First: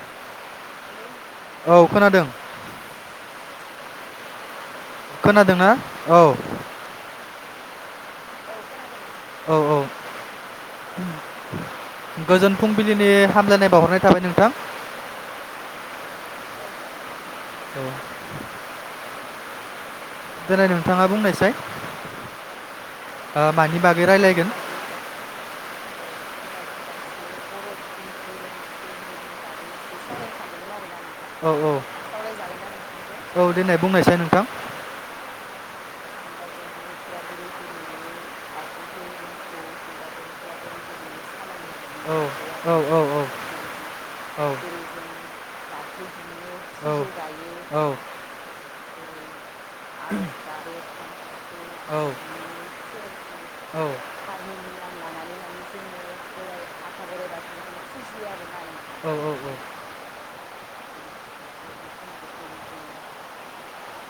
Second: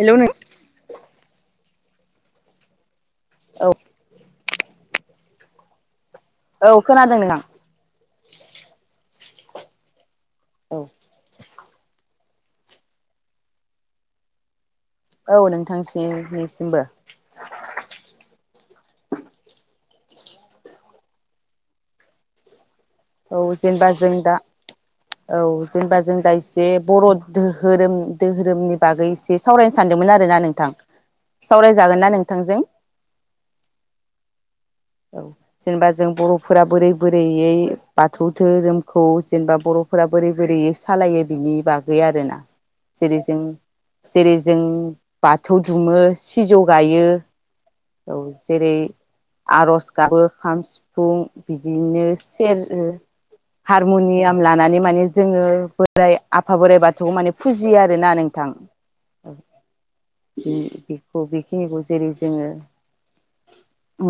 हेलेव औ खोनादों औ खोनादोंना? औ औ खोनादों नोंथां औ औ औ [inaudible] गोजोन फुंबिलिनि हामलायनाय बावहरनाय थाबाय नोंथां औ नोंथांसिनिसिमबो औ देलाय नोंथाङा बुंनायसाय ओ औ मानि जेनेबा बागै जों दा रायलायगोन औ जेनेबा जों दा एसे बर दोहोरोम दोहोरोमनि बागै एसे सावरायनो सानदोंमोन आरोना नोंथां औ औ सावरायजागोन ना नोंथांजों औ देनाय बुंनायसाय नोंथां औ जेनेबा जों बर'फोरा बोरै बोरैयै बाथौ धोरोमखौ जेनेबा बर'फोरा बोरै बोरैयै सालायो बिनि बागै औ आरोना औ औ जेरै जों जेरै जों बाथौ दुमो सिजौ गायो औ जेरै आरज गाबो खाम सिफुं बिदिनो औ सेर ओ हारमुनियाम लानानै माने जोङो बोराइ आफा बोराइ बाथौ माने फुजियो आरोना नोंथां जेरै बाथौ दुमो सिजौ गायो गय गायो फाथै बेफोरबायदि हारमुनियाम लानानै माने जोङो बोराइ आफा बोराइ बाथौखौ जों फुजियो आरोना नोंथां जेरै जोंनि बर' धोरोमा बेखौ बेखिनिखौ जेरै जोङो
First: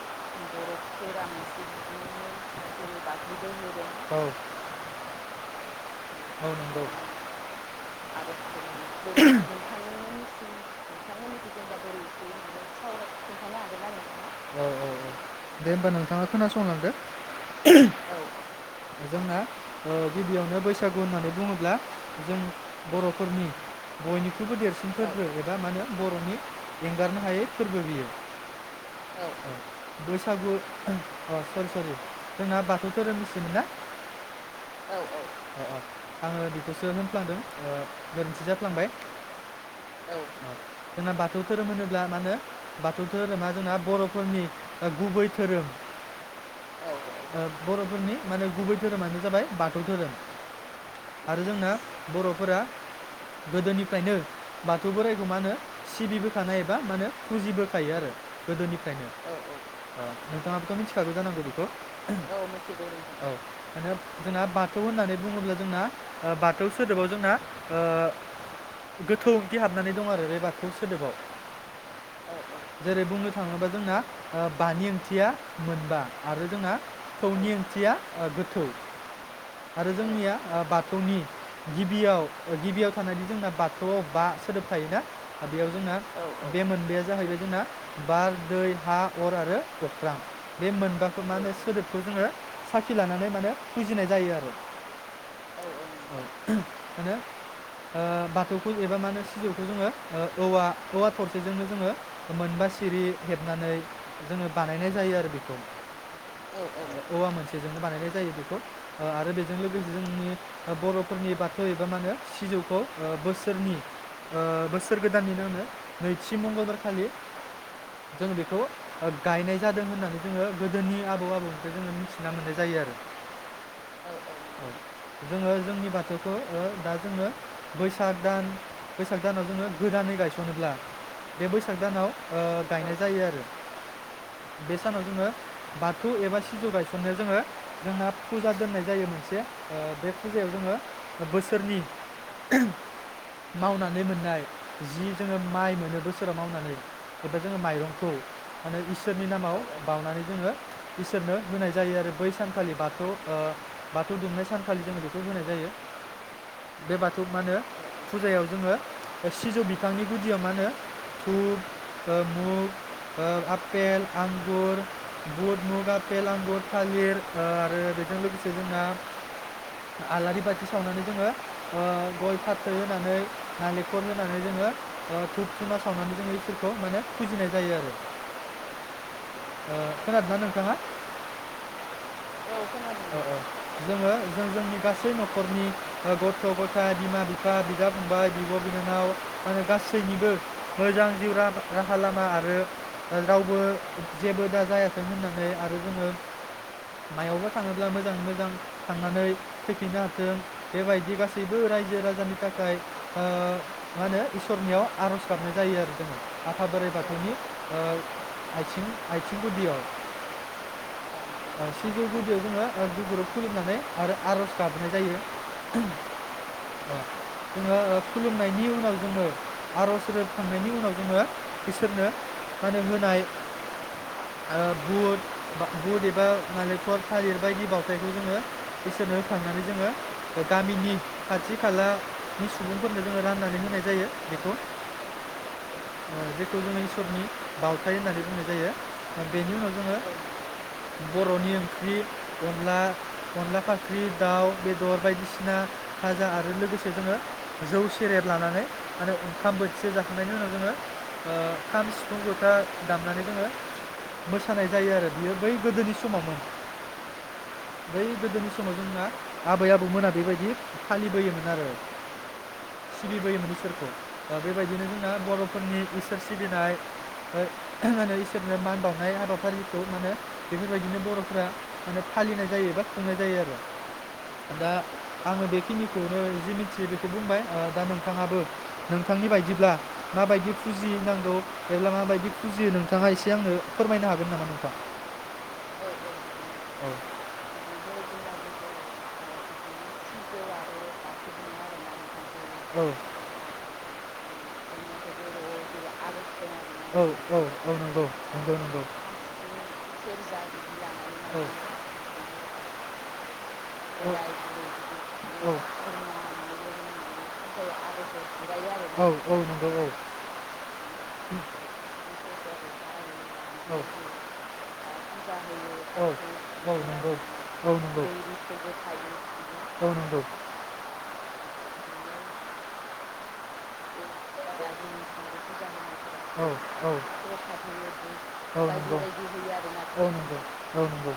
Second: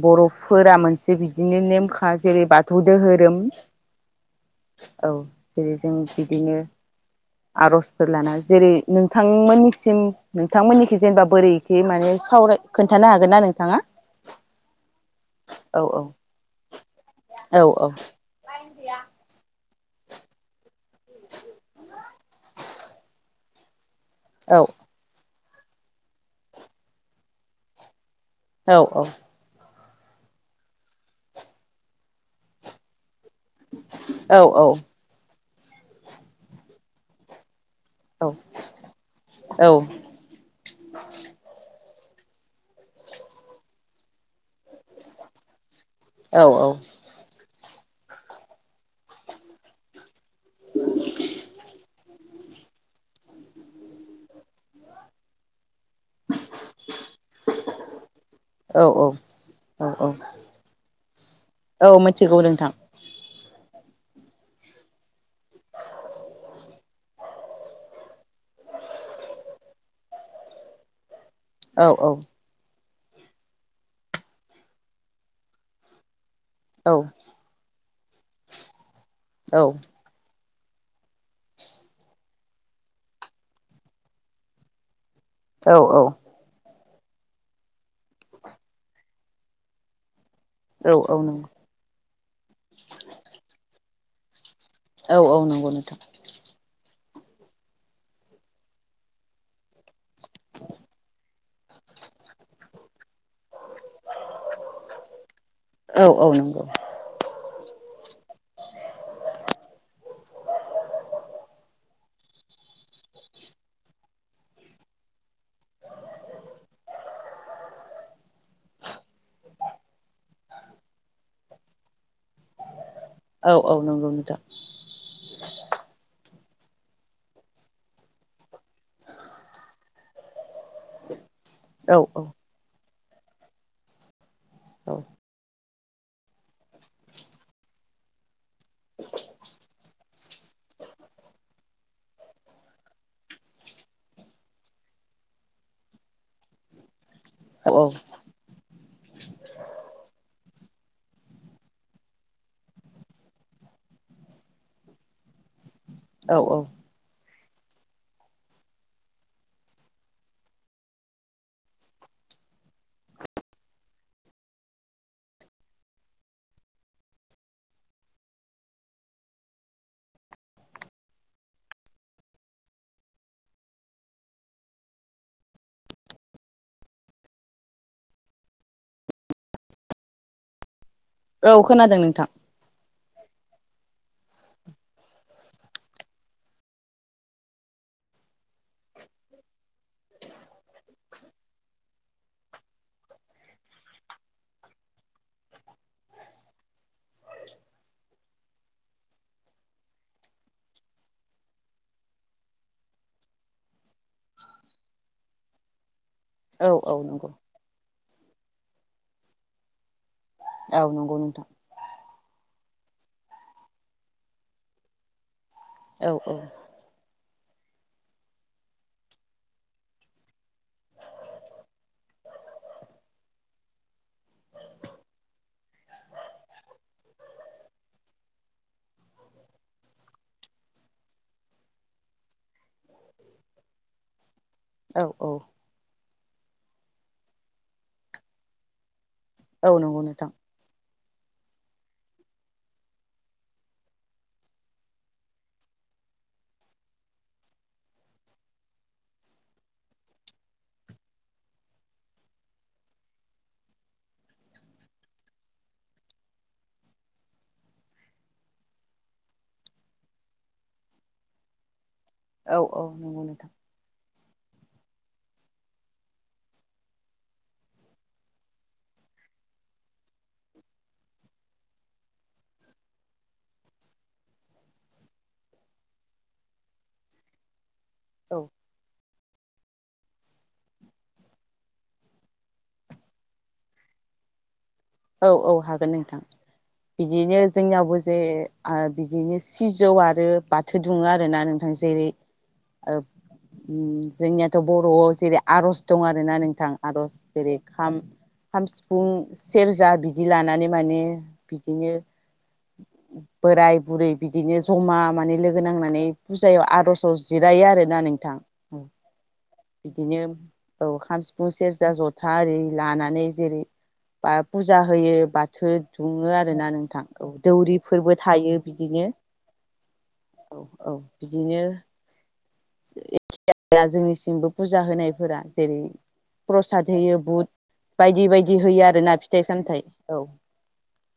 बर'फोरा मोनसे बिदिनो मोनसे नेमखा बिदिनो जेरै बाथौ नेमखा दोहोरोम जेरै बाथौ दोहोरोम औ जेरै जों औ बिदिनो नंगौ आरजफोर लाना आर'ज जेरै खालामनानै नोंथांमोननिसिम नोंथांमोननिखै जेनेबा नोंथांमोननिसिम बोरैखि माने नोंथांमोननिथिं सावराय खोन्थानो हागोन ना नोंथाङा? जेनेबा बोरै एसे माने सावराय खोन्थानो हागोन ना नोंथाङा? औ दे होमबा नोंथाङा खोनासंलांदो औ-औ नो बैसागु होननानै बुङोब्ला जों बरफोरनि बयनिख्रुयबो औ देरसिन फोरबो बे दा माने बर'नि एंगारनो हायै फोरबो बियो। औ औ। बैसागु अ सरि सरि जोंना बाथौ धोरोम औ औ। अ अ आङो बिखौसो होनफ्लांदों। ओ गोरोन्थि जाफ्लांबाय जोंना बाथौ धोरोम होनोब ब्ला मा होनो बाथौ धोरोमा जोंना बरफोरनि गुबै धोरोम। औ औ। बर'फोरनि माने गुबै धोरोमानो जाबाय बाथौ धोरोम। आरो जोंना बर' फोरा गोदोनिफ्रायनो बाथौ बोराइखौ मा होनो सिबिबोखानाय एबा मानो फुजिबोखायो आरो औ गोदोनिफ्रायनो औ औ औ ओ नोंथाङाबोथ मिथिखागौ जानांगौ बेखौ? औ मिथिगौ नोंथां आरो जोंना बाथौ होननानै बुङोब्ला जोंना ओ बाथौ सोदोबाव जोंना ओ गोथौ ओंथि हाबनानै दं आरो बे बाथौ सोदोबाव। औ औ जेरै बुंनो थाङोबा जोंना ओ बानि ओंथिया मोनबा आरो जोंना औ थौनि ओंथिया ओ गोथौ आरो जोंनिया ओ बाथौनि गिबियाव गिबियाव थानायनि जोंना बाथौआव बा सोदोब थायोना बेयाव जोंना औ बे मोनबाया जाहैबाय जोंना बार, दै, हा, अर आरो अख्रां। बे औ औ मोनबाखौ मा नंगौ होनो सोदोबखौ जोङो साखि लानानै मानो फुजिनाय जायो आरो औ औ नंगौ नोंथां। आरो ओ बाथौखौ एबा मा होनो सिजौखौ जोङो ओ औवा औवा थरसेजोंनो जोङो मोनबा सिरि हेब नानै जोङो बानायनाय जायो आरो बेखौ औ औ नंगौ औवा मोनसेजोंनो बानायनाय जायो जायो बेखौ ओ आरो बे बेजों लोगोसे जोंनि ओ बरफोरनि बाथौ एबा मा होनो सिजौखौ ओ बोसोरनि ओ बोसोर गोदाननिनो मो नैथि मंगलबारखालि जों बेखौ गायनाय जादों होननानै जोङो गोदोनि आबौ आबौनिफ्राय जोङो मिथिना मोननाय जायो आरो। औ। औ नांगौ नोंथां। औ जोङो जोंनि बाथौखो ओ दा जोङो बैसाग दान बैसाग दानाव जोङो गोदानै गायसनोब्ला बे बैसाग औ दानाव औ ओ गायनाय जायो आरो बे औ सानाव जोङो बाथौ एबा सिजौ गायसननायाव जोङो जोंना फुजा दोननाय जायो मोनसे ओ बे फुजायाव जोङो बोसोरनि मावनानै मोननाय जि जोङो माइ मोनो बोसोराव मावनानै एबा जोङो औ माइरंखौ माने इसोरनि नामाव बाउनानै जोङो इसोरनो होनाय जायो आरो बै सानखालि बाथौ ओ बाथौ दुमनाय सानखालि जोङो बेखौ होनाय जायो। औ औ खौ मा होनो फुजायाव जोङो सिजौ बिफांनि गुदियाव मा होनो धुप, ओ मुग, ओ आपेल, आंगुर, बुद, मुग, आपेल, आंगुर, थालिर, ओ आरो बेजों लोगोसे फोजोंना आलारि बाथि सावनानै जोङो ओ गय फाथै होनानै नालेखल होनानै जोङो ओ धुप खमा सावनानै जोङो इसोरखौ माने फुजिनाय जायो आरो। ओ खोनादोंना नोंथाङा? औ खोनादों नोंथां। औ ओ खोनादों ओ जोङो जो-जों जोंनि गासै न'खरनि ओ गथ' ग'थाय, बिमा बिफा, बिदा फंबाय, बिब' बिनानाव माने गासैनिबो मोजां जिउ रा-राहा लामा आरो रावबो जेबो दा जायाथों होननानै आरो जोङो मायावबा थाङोब्ला मोजाङै मोजां थांनानै फैफिननो हाथों बेबायदि गासैबो रायजो राजानि थाखाय ओ मा होनो इसरनियाव आर'ज गाबनाय जायो आरो। आफा औ औ बोराइ नंगौ बाथौनि ओ आइथिं आइथिं गुदिआव औ नंगौ नोंथां। सिजौ गुदियाव जोङो ओ गुगुरुब खुलुमनानै आरो आर'ज गाबनाय जायो। औ औ ओ जोङो ओ खुलुमनायनि उनाव जोङो आर'ज रोबखांनायनि उनाव जोङो इसोरनो मा होनो होनाय ओ बुट बा बुट एबा नालेखर थालिर बायदि बाउथायखौ जोङो इसोरनो होखांनानै जोङो गामिनि खाथि खालानि सु सुबुंफोरनो जोङो राननानै होनाय जायो बेखौ औ औ ओ जेखौ जोङो इसरनि बाउथाइ होननानै बुंनाय जायो। ओ बेनि औ उनाव जोङो नंगौ नोंथां बर'नि ओं ख्रि अनला अनला फाख्रि दाउ बेदर बायदिसिना भाजा आरो लोगोसे जोङो जौ सेरेब लानानै माने ओंखाम बोथिसे जाखांनायनि उनाव जोङो ओ खाम, सिफुं, ज'था दामनानै जोङो मोसानाय जायो आरो बियो बै गोदोनि समावमोन। बै गोदोनि समाव जोंहा आबै आबौमोना बेबायदि फालिबोयोमोन आरो। औ औ नंगौ नोंथां। सिबिबोयोमोन इसोरखौ ओ बेबायदिनो जोंना बर'फोरनि इसोर सिबिनाय ओ इसोरनो मान बाउनाय हाबाफारिखौ माहोनो बेफोरबायदिनो बर' फोरा माने फालिनाय जायो बा खुंनाय जायो आरो। दा आङो बेखिनिखौनो जि मिथियो बेखौ बुंबाय ओ दा औ नोंथाङाबो नों नोंथांनि बायदिब्ला माबायदि फुजिनांगौ एब्ला माबायदि फुजियो नोंथाङा एसे आंनो फोरमायनो हागोन नामा नोंथां? औ औ हागोन। गोन नोंथां औ बे बिदिनो जोंनियावबो जे बैसागुखौ बिदिनो आ बि बिदिनो सिजौ आरो सिजौ बाथो आरो दुङो आरो बाथौ ना दुमो नोंथां जेरै आरोना नोंथां औ ओब ओम जोंनि गोदो जेरै जोंनियाथ' बर'आव जेरै आर'ज दं आर'ज आरोना नोंथां खननाय औ आर'ज औ जेरै औ खाम, नंगौ नंगौ खाम नंगौ सिफुं से बिदिनो सेरजा बिदि सेरजा लानानै माने माने बिदिनो बोराइ-बुरि बोराय बुरै बिदिनो बिदि माने ज'मा माने लोगो नांनानै फुजायाव आर'जाव जिरायो फुजायाव आरोना आर'जखौ नोंथां जिरायो ओम आरोना इसोरफोरखौ गायो बिदिनो औ खाम, सिफुं, सेरजा, ज'था आरि लानानै जेरै औ बा फुजा होयो बाथो दुङो आरोना नोंथां बिदिनो औ दै रिफोरबो दौरिफोरबो बिदिनो थायो बिदिनो औ नंगौ बिदिनो औ औ। बिदिनो [unintelligible] जोंनि फुजा होनायफोरा जेरै औ प्रसाद होयो बुट प्रसाद होयो बायदि बायदि बुट औ होयो नंगौ आरो फिथाइ सामथाय औ नंगौ औ नंगौ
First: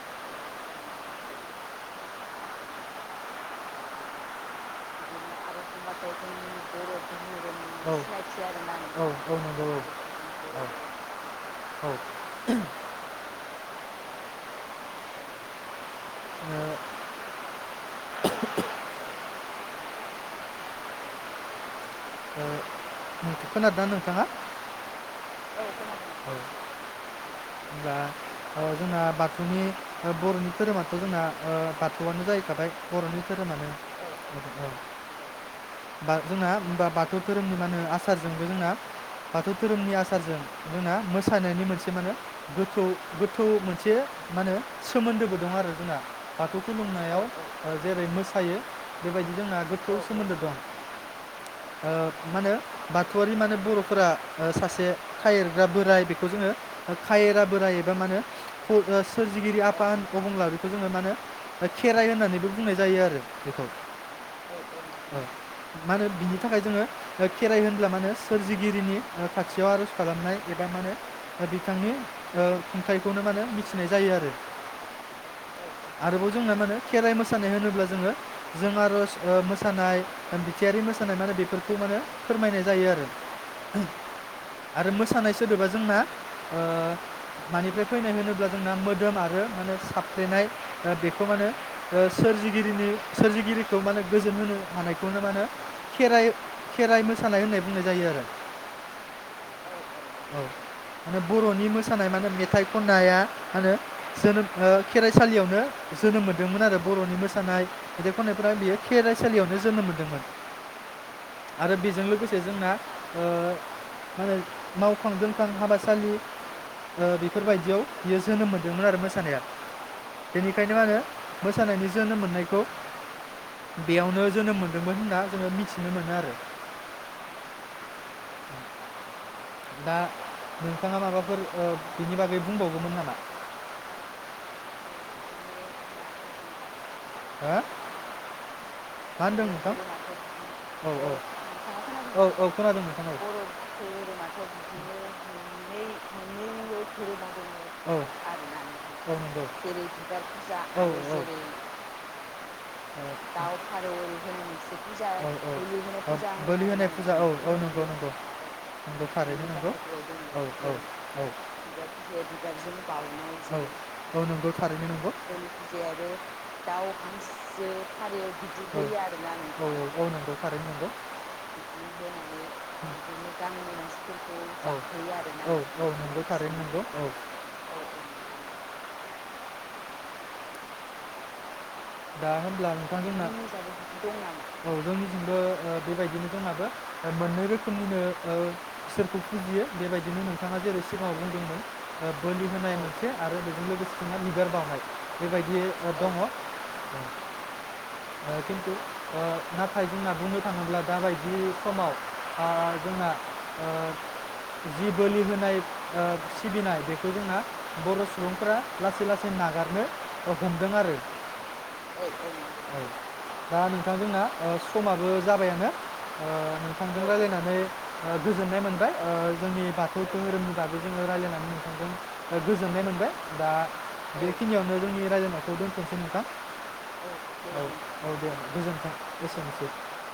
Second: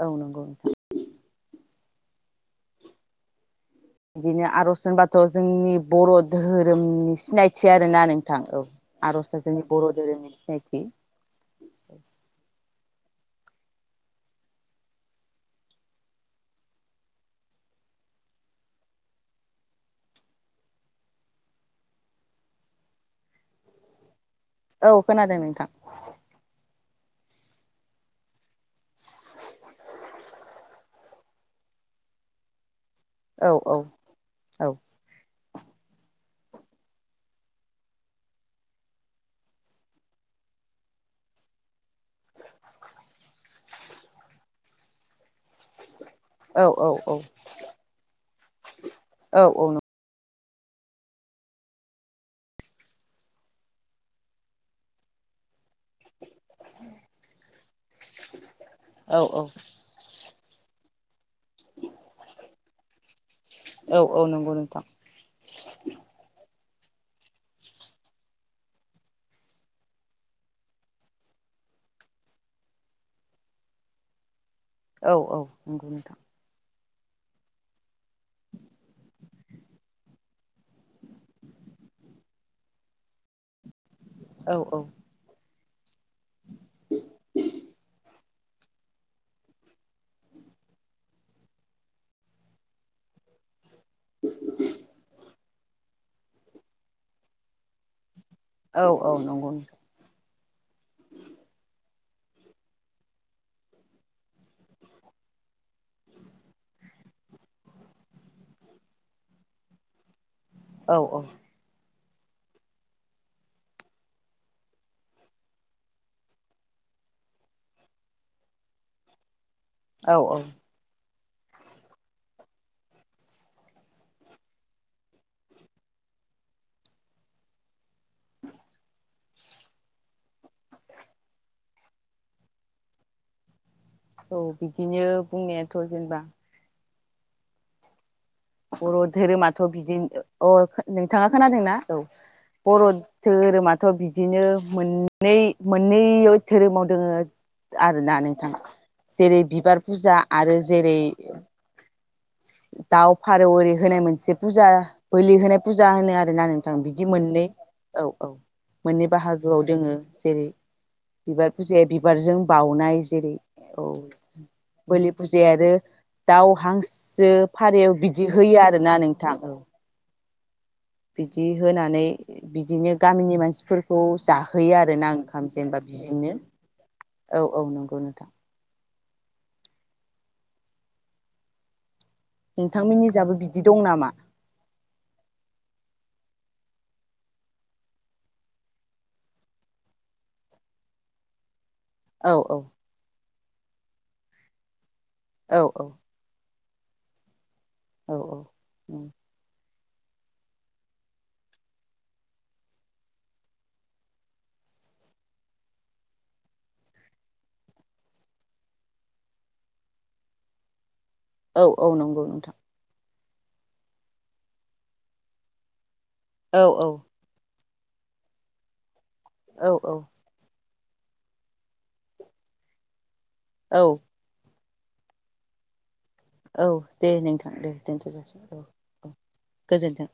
औ नंगौ नोंथां बिदिनो आरज होनबाथ बिदिनो आर'ज जोंनि बर' होनबाथाय जोंनि बर' धोरोमनि सिनायथि आरोना नोंथां सिनायथि औ आरोना औ आरजआ नंगौ जोंनि बर' धोरोमनि औ सिनायथि। औ [unintelligible] ओ खोनादोंना नोंथाङा? औ खोनादों नोंथां दा ओ जोंना बाथौनि ओ बर'नि धोरोमाथ जोंना ओ बाथौआनो जाहैखाबाय। बर'नि धोरोमानो औ बा जोंना होम्बा बाथौ धोरोमनि मा होनो आसारजोंबो जोंना बाथौ धोरोमनि आसारजों जोंना मोसानायनि मोनसे मा होनो गोथौ गोथौ मोनसे मा होनो सोमोन्दोबो दं आरो जोंना। बाथौ औ औ औ खुलुमनायाव जेरै मोस सायो। बेबायदि जोंना गोथौ सोमोन्दो दं। ओ मा होनो बाथौआरि माने बर'फोरा ओ सासे खायेर बोराय बेखौ जोङो खायरा बोराइ एबा मा होनो फ ओ औ औ सोरजिगिरि आफा अबंलावरि बेखौ जोङो मा होनो खेराइ होननानैबो बुंनाय जायो आरो बेखौ औ औ नंगौ नोंथां औ मा होनो बिनि नि थाखाय जोङो खेराइ होनब्ला माने सोरजिगिरिनि ओ खाथियाव आरज खालामनाय एबा माने बिथांनि ओ खुंथायाइखौनो मा होनो मिथिनाय जायो आरो। औ औ नंगौ नोंथां। आरोबाव जोंना मा होनो खेराइ मोसानाय होनोब्ला जोङो जों आरज ओ मोसानाय बिथायारि मोस होनाय माने बेफोरखौ मा नो फोरमायनाय जायो आरो औ औ आरो मोसानाय सोदोबा जोंना ओ मानिफ्राय फैनाय होनोब्ला जोंना मोदोम आरो माने साफ्लेनाय बेखौ मा नो सोरजिगिरिनि सोरजिगिरिखौ माने गोजोन होनो हानायखौनो मा होनो खेराइ खेराइ मोसानाय होननाय बुंनाय जायो आरो। औ औ नंगौ नोंथां। औ माने बर'नि मोसानाय मा होनो मेथाइ खननाया माहोनो जोनोम ओ खेराइसालियावनो जोनोम मोन्दोंमोन आरो बर'नि मोसानाय मेथाइ खननायफोरा बियो खेराइसालियावनो जोनोम मोन्दोंमोन। औ औ आरो बेजोंलो लोगोसे जोंना ओ मानो मावखां दोंखां हाबासालि ओ बेफोरबायदियाव बियो जोनोम मोन्दोंमोन आरो मोसानाया। औ औ बेनिखायनो आरो मोसानायनि जोनोम मोननायखौ बेयावनो जोनोम मोन्दोंमोन होनना जोङो मि मिथिनो मोनो आरो। दा नोंथाङा माबाफोर ओ बिनि बागै बुंबावगौमोन नामा? औ बिदिनो बुंनायाथ जेनेबा हा? बर धोरोमाथ बिदिनो अ औ औ नोंथाङा खोनादोंनाा औ नोंथाङा बर खोनादों औ ना? औ खोनादों नोंथां औ धोरोमाथ बिदिनो बिदिनो मोननै मोननै मोननैबो धोरोमाव दोङो दङ औ आरोना नोंथाङा नोंथां औ जेरै नंगौ बिबार फुजा आरो औ जेरै आरो औ जेरै दाउ ओरै फारौ होनाय मोनसे फुजा बोलि होनाय फुजा होनो आरोना [unintelligible] बोलि नोंथां होनाय बिदि फुजा औ मोननै औ नंगौ औ नंगौ औ नगौ मोननै थारैनो बाहागोआव नंगौ दोङो औ जेरै औ बिबार फुजाया बिबारजों बाउनाय जेरै औ नंगौ [inaudible] थारैनो नंगौ बोलि फुजाया आरो फुायाब दाउ हांसो फारेव फारौ होयो बिदि होैयो आरोना नोंथां आ औ औ नोंगौ। आरो नो बिदि होनानै बिदिनो गामिनि मानसिफोरखौ जाहोयो आरोना ओंखाम जेनेबा बिजोंनो औ औ नंगौ नोंथां। दा हब्ला नोंथां नोंथांमोननि मोनना जाबो बिदि दं नामा औ जोंनिसिमबो बेबायदिनो जोंहाबो मोननै रोखोमनिनो ओ इसोरखौ फुजियो बेबायदिनो नोंथाङा जेरै सिगाङाव बुंदोंमोन। औ बोलि औ होनाय मोनसे आरो लोगोसे बिबार बावाय औ बेबायदि औ ओ दङ। औ [inaudible] ओ खिन्थु औ ओ नाथाय जोंना बुंनो थाङोब्ला दाबायदि समाव ओ जोंना ओ जि बोलि होनाय ओ सिबिनाय बेखौ जोंहा बर सुबुंफोरा लासै लासै नागारनो हमदों आरो। औ औ नंगौ नोंथां। दा नोंथांजोंना समाबो जाबायानो ओ औ औ नोंथांजों रायज्लायनानै ओ गोजोननाय मोनबाय ओ जोंनि औ औ बाथौ धोहोरोमनि बागै जोङो रायज्लायनानै नोंथांजों गोजोननाय मोनबाय दा औ बेखिनियावनो जोंनि रायनायखौ दोनथनोसै नोथां। औ दे नोंथां दे नोंथां दे दोनथजासै औ गोजोन्थों औ एसेनोसै गोजोन्थों।